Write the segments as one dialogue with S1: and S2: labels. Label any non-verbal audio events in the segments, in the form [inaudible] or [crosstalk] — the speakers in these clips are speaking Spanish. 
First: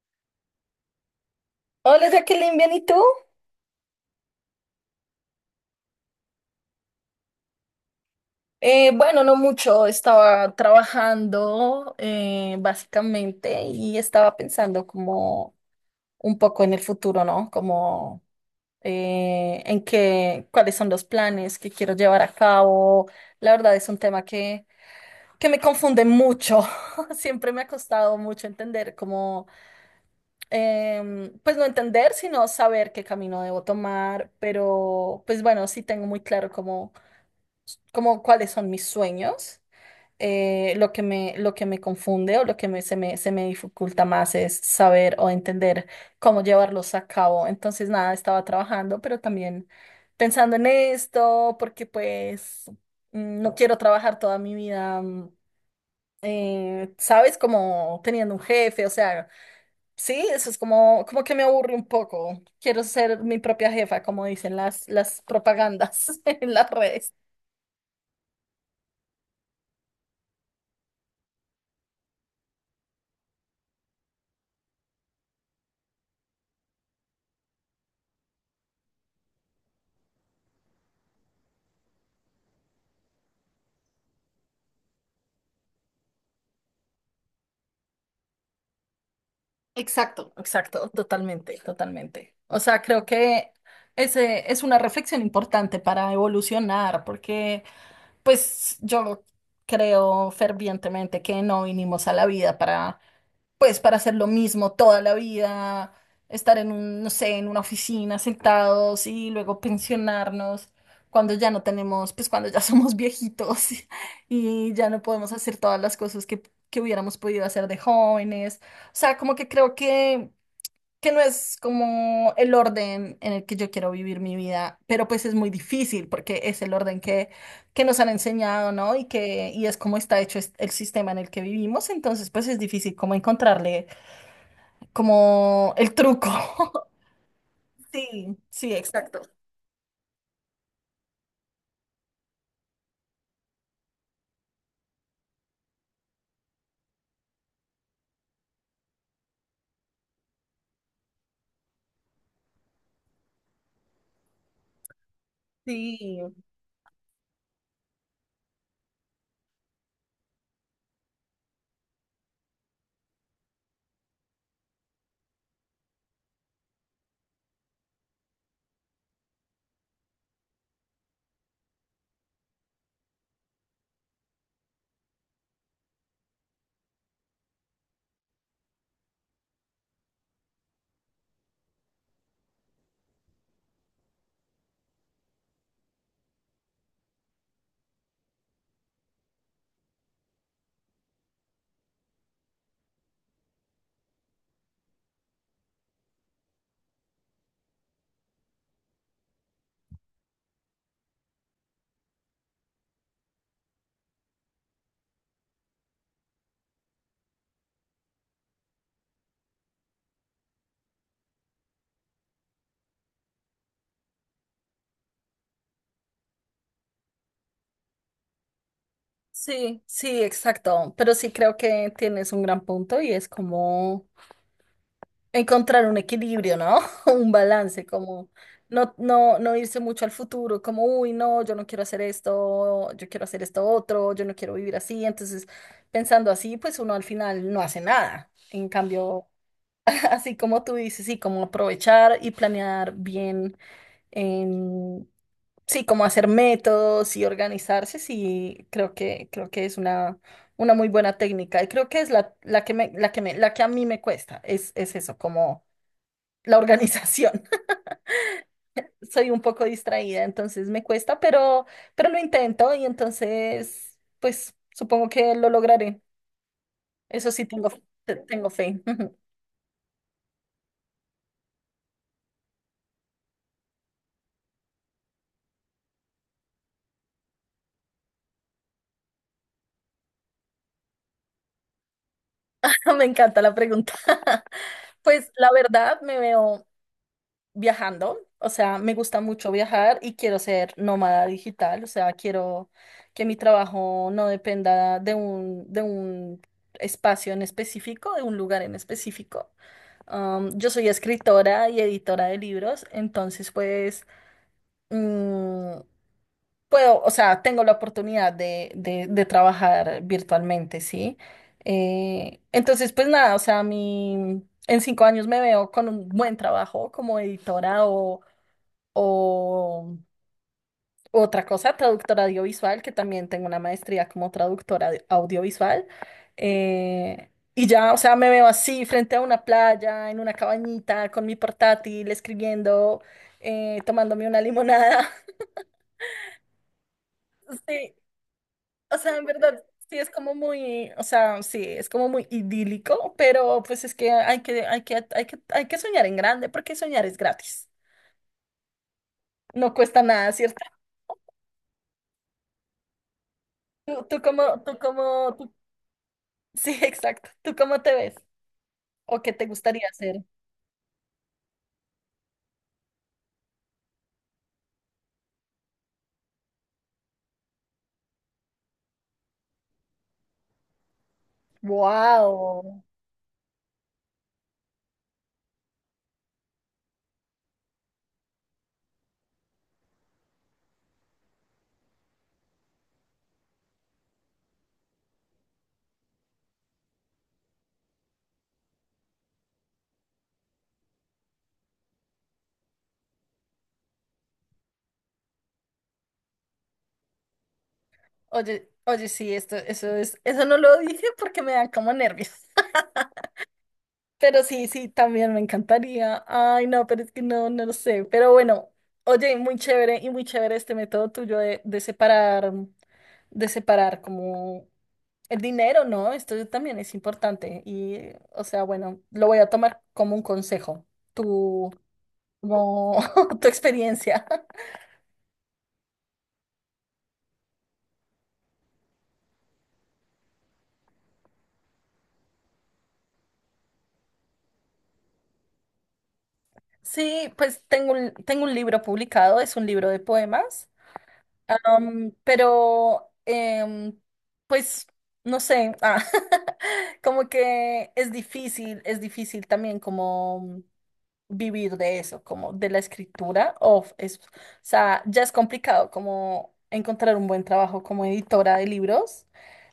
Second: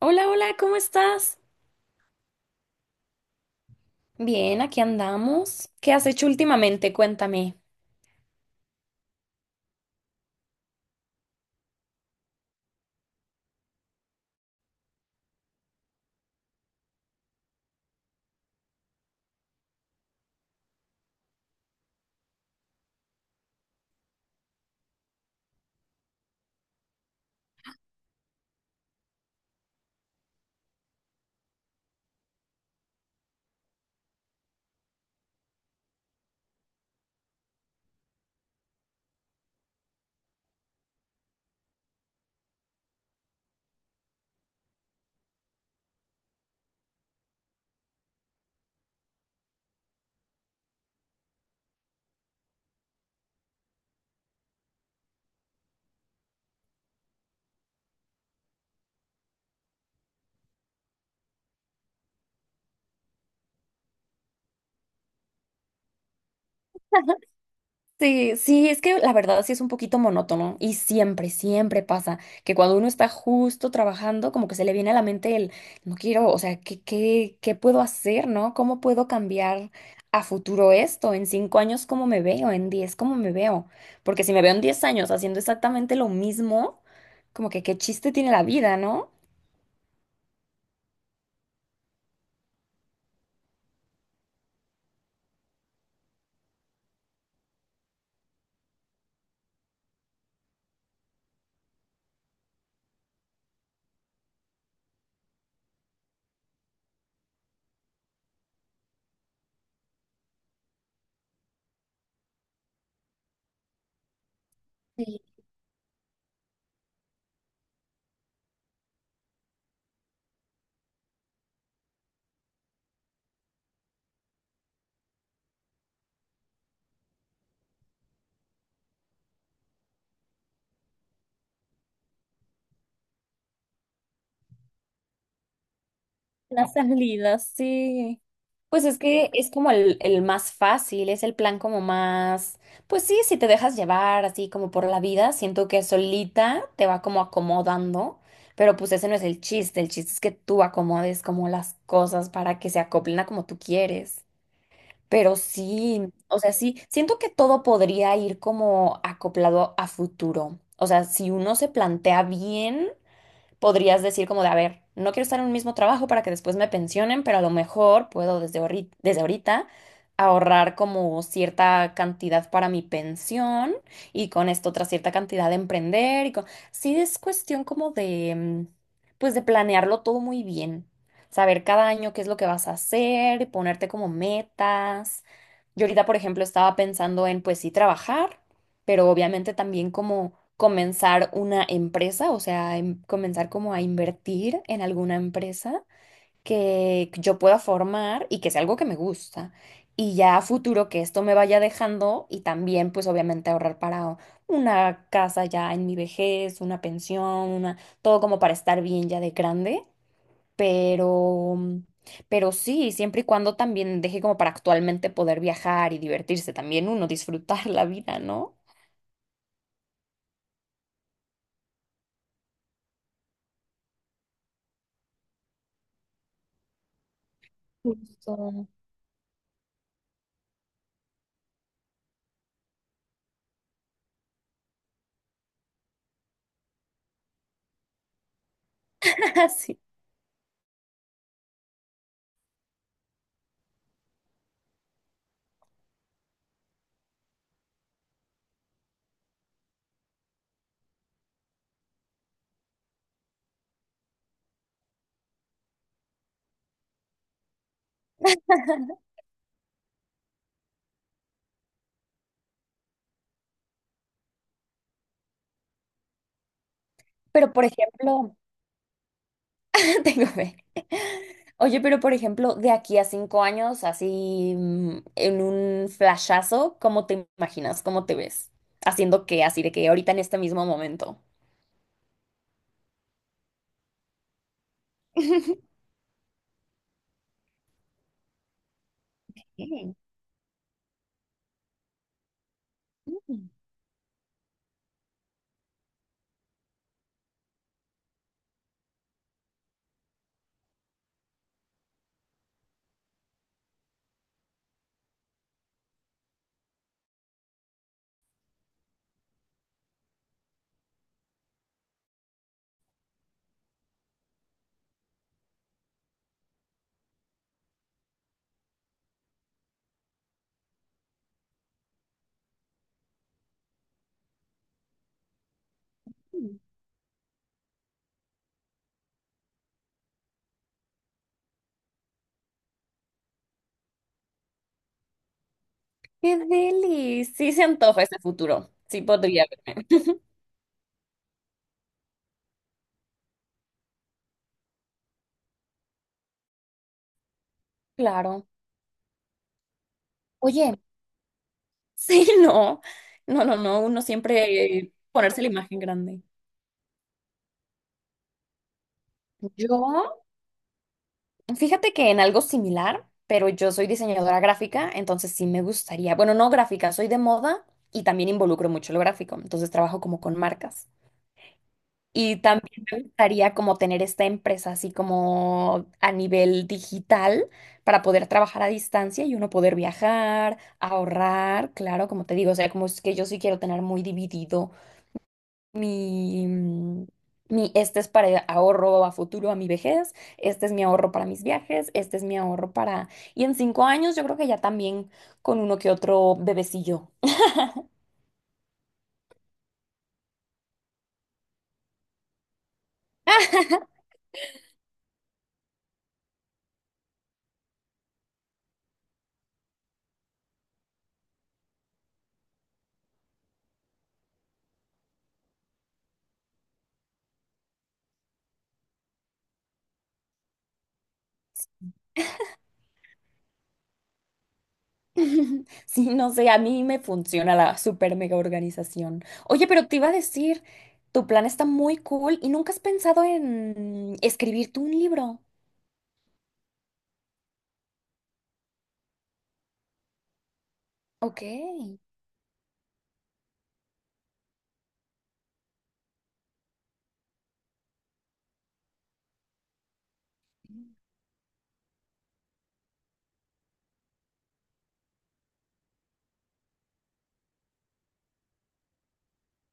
S1: Hola, hola, ¿cómo estás?
S2: Hola Jacqueline, ¿bien y tú?
S1: Bien, aquí andamos. ¿Qué has hecho últimamente? Cuéntame.
S2: Bueno, no mucho. Estaba trabajando, básicamente, y estaba pensando como un poco en el futuro, ¿no? Como cuáles son los planes que quiero llevar a cabo. La verdad, es un tema que me confunde mucho. [laughs] Siempre me ha costado mucho entender pues no entender, sino saber qué camino debo tomar. Pero pues bueno, sí tengo muy claro cómo como cuáles son mis sueños. Lo que me confunde, o lo que se me dificulta más, es saber o entender cómo llevarlos a cabo. Entonces, nada, estaba trabajando, pero también pensando en esto, porque pues no quiero trabajar toda mi vida. ¿Sabes? Como teniendo un jefe. O sea, sí, eso es como que me aburre un poco. Quiero ser mi propia jefa, como dicen las propagandas [laughs] en las redes.
S1: Sí, sí, es que la verdad sí es un poquito monótono y siempre pasa que cuando uno está justo trabajando, como que se le viene a la mente el, no quiero, o sea, ¿qué puedo hacer, no? ¿Cómo puedo cambiar a futuro esto? ¿En 5 años cómo me veo? ¿En 10 cómo me veo? Porque si me veo en 10 años haciendo exactamente lo mismo, como que qué chiste tiene la vida, ¿no?
S2: Exacto. Exacto, totalmente, totalmente. O sea, creo que ese es una reflexión importante para evolucionar, porque pues yo creo fervientemente que no vinimos a la vida para hacer lo mismo toda la vida. Estar en un, no sé, en una oficina sentados, y luego pensionarnos cuando ya no tenemos, pues cuando ya somos viejitos [laughs] y ya no podemos hacer todas las cosas que hubiéramos podido hacer de jóvenes. O sea, como que creo que no es como el orden en el que yo quiero vivir mi vida, pero pues es muy difícil porque es el orden que nos han enseñado, ¿no? Y es como está hecho, el sistema en el que vivimos. Entonces pues es difícil como encontrarle como el truco.
S1: La
S2: [laughs]
S1: salida, sí.
S2: Sí, sí,
S1: Pues es
S2: exacto.
S1: que es como el más fácil, es el plan como más, pues sí, si te dejas llevar así como por la vida, siento que solita te va como acomodando, pero pues ese no es el chiste es que tú acomodes como las cosas para que se acoplen a como tú quieres. Pero
S2: Sí,
S1: sí, o sea, sí, siento que todo podría ir como acoplado a futuro. O sea, si uno se plantea bien podrías decir como de, a ver, no quiero estar en un mismo trabajo para que después me pensionen, pero a lo mejor puedo desde, desde ahorita ahorrar como cierta cantidad para mi pensión y con esto otra cierta cantidad de emprender y con... Sí, es cuestión como de, pues de planearlo todo muy bien, saber cada año qué es lo que vas a hacer, ponerte como metas. Yo ahorita, por ejemplo, estaba pensando en, pues sí, trabajar pero obviamente también como comenzar una empresa, o sea, comenzar como a invertir en alguna empresa que yo pueda formar y que sea algo que me gusta. Y ya a futuro que esto me vaya dejando y también pues obviamente ahorrar para una casa ya en mi vejez, una pensión, una, todo como para estar bien ya de grande, pero pero sí, siempre y cuando también deje como para actualmente poder viajar y divertirse también uno, disfrutar [laughs] la vida, ¿no?
S2: sí, sí, exacto. Pero sí creo que tienes un gran punto, y es como encontrar un equilibrio, ¿no? [laughs] Un balance, como
S1: Justo.
S2: no irse mucho al futuro, como, uy, no, yo no quiero hacer esto, yo quiero hacer esto otro, yo no quiero vivir así. Entonces, pensando así, pues uno al final no hace nada. En cambio,
S1: [laughs] Sí.
S2: [laughs] así como tú dices, sí, como aprovechar y planear bien. En Sí, como hacer métodos y organizarse. Sí, creo que es una muy buena técnica. Y creo que es la que a mí me cuesta. Es eso, como la organización. [laughs] Soy un poco distraída, entonces me cuesta, pero lo intento. Y entonces, pues supongo que lo lograré. Eso sí,
S1: Pero por
S2: tengo,
S1: ejemplo,
S2: tengo fe. [laughs]
S1: [laughs] tengo fe. Oye, pero por ejemplo, de aquí a 5 años, así en un flashazo, ¿cómo te imaginas? ¿Cómo te ves? Haciendo qué, así de que ahorita en este mismo momento.
S2: Me encanta la pregunta. [laughs] Pues la
S1: [laughs]
S2: verdad, me veo viajando. O sea, me gusta mucho
S1: Ok.
S2: viajar y quiero ser nómada digital. O sea, quiero que mi
S1: Mm,
S2: trabajo no dependa de un espacio en específico, de un lugar en específico. Yo soy escritora y editora de libros. Entonces pues mm, puedo, o sea, tengo la oportunidad de trabajar virtualmente, ¿sí? Entonces pues nada, o sea, en 5 años me veo con un buen trabajo como editora, o otra cosa, traductora audiovisual, que también tengo una maestría como traductora audiovisual.
S1: mm.
S2: Y ya, o sea, me veo así frente a una playa, en una cabañita, con mi portátil, escribiendo, tomándome una limonada.
S1: ¡Qué deli! Sí se
S2: [laughs] Sí,
S1: antoja ese futuro.
S2: o
S1: Sí
S2: sea, en
S1: podría
S2: verdad,
S1: verme.
S2: sí es
S1: [laughs]
S2: como muy, o sea, sí, es como muy idílico. Pero pues es que hay que soñar en grande, porque soñar es gratis.
S1: Claro.
S2: No cuesta nada, ¿cierto?
S1: Oye, sí, no. No, no, no. Uno
S2: ¿Tú, tú cómo, tú
S1: siempre
S2: cómo,
S1: ponerse la
S2: tú
S1: imagen grande.
S2: Sí, [laughs] exacto. ¿Tú cómo te ves? ¿O qué te
S1: Yo
S2: gustaría hacer?
S1: Fíjate que en algo similar, pero yo soy diseñadora gráfica, entonces sí me gustaría, bueno, no gráfica, soy de moda y también involucro mucho lo gráfico, entonces trabajo como con marcas. Y
S2: Wow.
S1: también me gustaría como tener esta empresa así como a nivel digital para poder trabajar a distancia y uno poder viajar, ahorrar, claro, como te digo, o sea, como es que yo sí quiero tener muy dividido mi, mm, mi, este es para ahorro a futuro, a mi vejez, este es mi ahorro para mis viajes, este es mi ahorro para... Y en 5 años yo creo que ya también con uno que otro bebecillo.
S2: Oye, oye, sí, eso no lo dije porque me dan como nervios. [laughs] Pero sí, sí, también me encantaría. Ay, no, pero es que no lo sé. Pero bueno, oye, muy chévere, y muy chévere este método tuyo de separar como el dinero, ¿no? Esto también es importante. Y, o sea, bueno, lo voy a tomar como un consejo. Tu, como [laughs] tu experiencia.
S1: [laughs] Sí, no sé, a mí me funciona la super mega organización. Oye, pero te iba a decir, tu plan está muy cool y nunca has pensado en escribirte un libro.
S2: Sí, pues tengo un libro publicado. Es un libro de poemas,
S1: Ok.
S2: pero pues no sé. Ah, [laughs] como que es difícil también como vivir de eso, como de la escritura, o sea, ya es complicado como encontrar un buen trabajo como editora de libros.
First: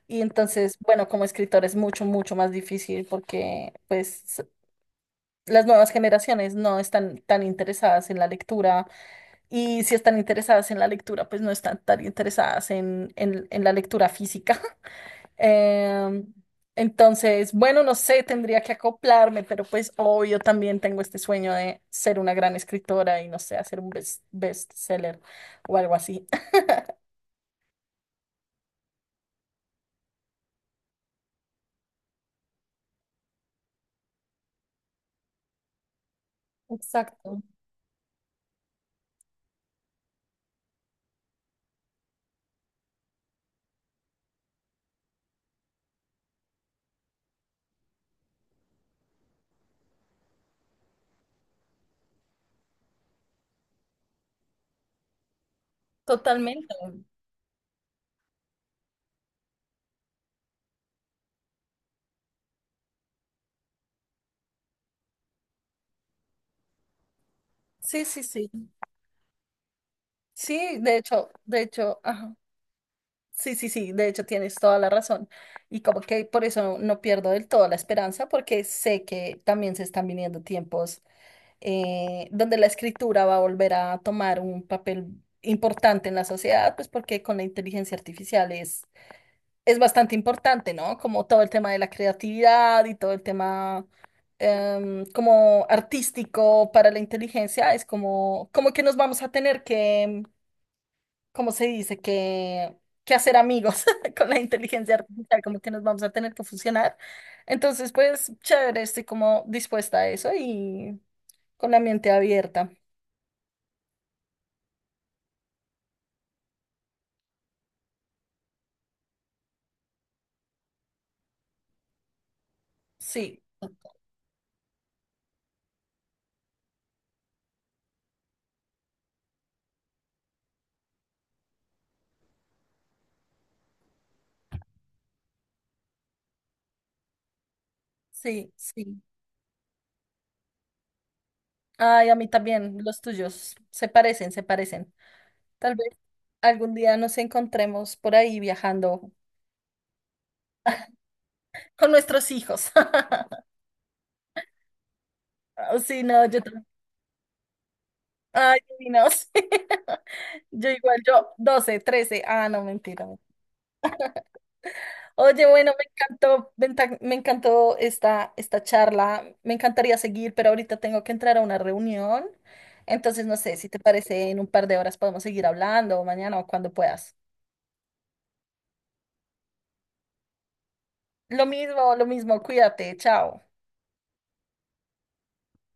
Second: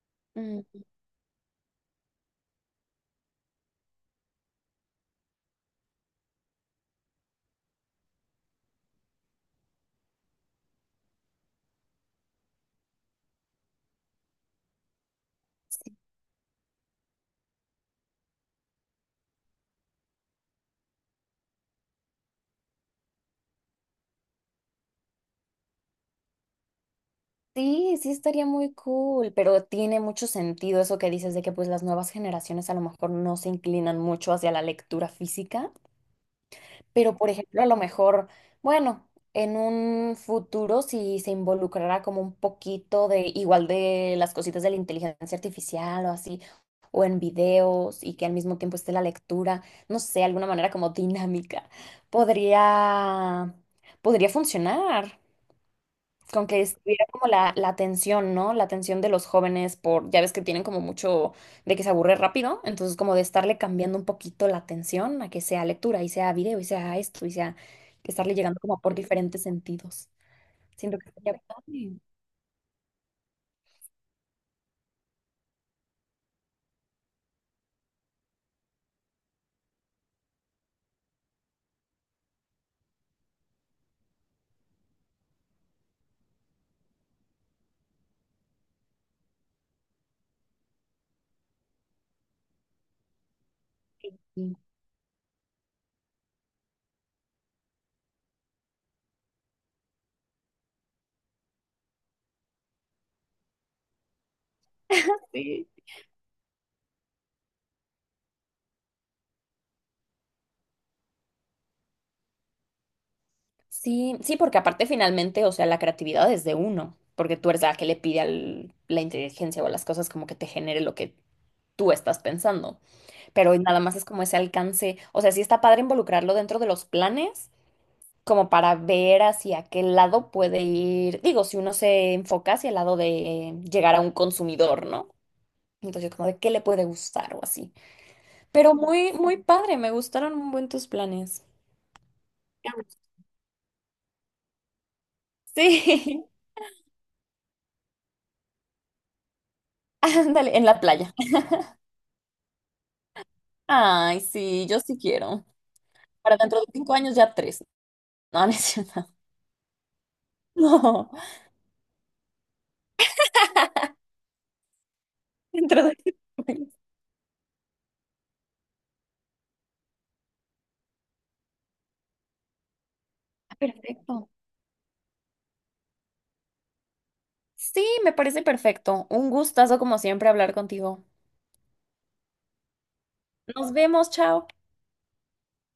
S2: Y entonces,
S1: Mm.
S2: bueno, como escritor es mucho, mucho más difícil, porque pues las nuevas generaciones no están tan interesadas en la lectura. Y si están interesadas en la lectura, pues no están tan interesadas en, en la lectura física. [laughs] Em, entonces, bueno, no sé, tendría que acoplarme, pero pues obvio también tengo este sueño de ser una gran escritora y, no sé, hacer un bestseller o algo así.
S1: Sí, sí estaría muy cool, pero tiene mucho sentido eso que dices de que pues las nuevas generaciones a lo mejor no se inclinan mucho hacia la lectura física,
S2: [laughs]
S1: pero por
S2: Exacto.
S1: ejemplo a lo mejor, bueno, en un futuro si se involucrará como un poquito de igual de las cositas de la inteligencia artificial o así, o en videos y que al mismo tiempo esté la lectura, no sé, alguna manera como dinámica, podría, podría funcionar con que
S2: Totalmente.
S1: estuviera como la atención, ¿no? La atención de los jóvenes por, ya ves que tienen como mucho de que se aburre rápido, entonces como de estarle cambiando un poquito la atención a que sea lectura y sea video y sea esto y sea
S2: Sí,
S1: que
S2: sí,
S1: estarle
S2: sí.
S1: llegando como por diferentes sentidos.
S2: Sí,
S1: Siento que estaría
S2: de hecho,
S1: padre.
S2: ajá. Sí, sí, sí, de hecho tienes toda la razón. Y como que por eso no pierdo del todo la esperanza, porque sé que también se están viniendo tiempos, donde la escritura va a volver a tomar un papel importante en la sociedad. Pues porque con la inteligencia artificial es bastante importante, ¿no? Como todo el tema de la creatividad y todo el tema,
S1: Sí.
S2: como artístico para la inteligencia, es como que nos vamos a tener que, ¿cómo se dice? Que hacer amigos [laughs] con la inteligencia artificial, como
S1: Sí.
S2: que nos vamos a tener que fusionar. Entonces, pues, chévere, estoy como dispuesta a eso y con la mente abierta.
S1: Sí, sí, porque aparte finalmente, o sea, la creatividad es de uno, porque tú eres la que le pide a la inteligencia o a las cosas como que te genere lo que tú estás pensando.
S2: Sí,
S1: Pero nada más es como ese alcance, o sea, sí está padre involucrarlo dentro de los planes, como para ver hacia qué lado puede ir, digo, si uno se enfoca hacia el lado de llegar a un consumidor, ¿no? Entonces, como de qué le puede gustar o así.
S2: sí,
S1: Pero
S2: sí.
S1: muy, muy padre, me gustaron un buen tus planes.
S2: Ay, a mí también, los tuyos se parecen, se parecen. Tal vez
S1: Sí,
S2: algún día nos encontremos por ahí viajando
S1: [laughs] ándale, en la playa.
S2: con nuestros hijos. [laughs]
S1: Ay, sí, yo sí quiero.
S2: Ah, sí, no,
S1: Para
S2: yo
S1: dentro
S2: también.
S1: de 5 años ya tres. No, no es
S2: Ay, sí, no,
S1: cierto. [laughs]
S2: [laughs] Yo igual,
S1: No,
S2: yo 12, 13. Ah, no, mentira. Oye, bueno,
S1: dentro
S2: me
S1: de cinco
S2: encantó,
S1: años.
S2: me encantó esta charla. Me encantaría seguir, pero ahorita tengo que entrar a una reunión. Entonces, no sé si te parece,
S1: Perfecto.
S2: en un par de horas podemos seguir hablando, o mañana o cuando puedas.
S1: Sí, me parece perfecto. Un gustazo como siempre hablar contigo.
S2: Lo mismo, cuídate, chao.
S1: Nos vemos, chao.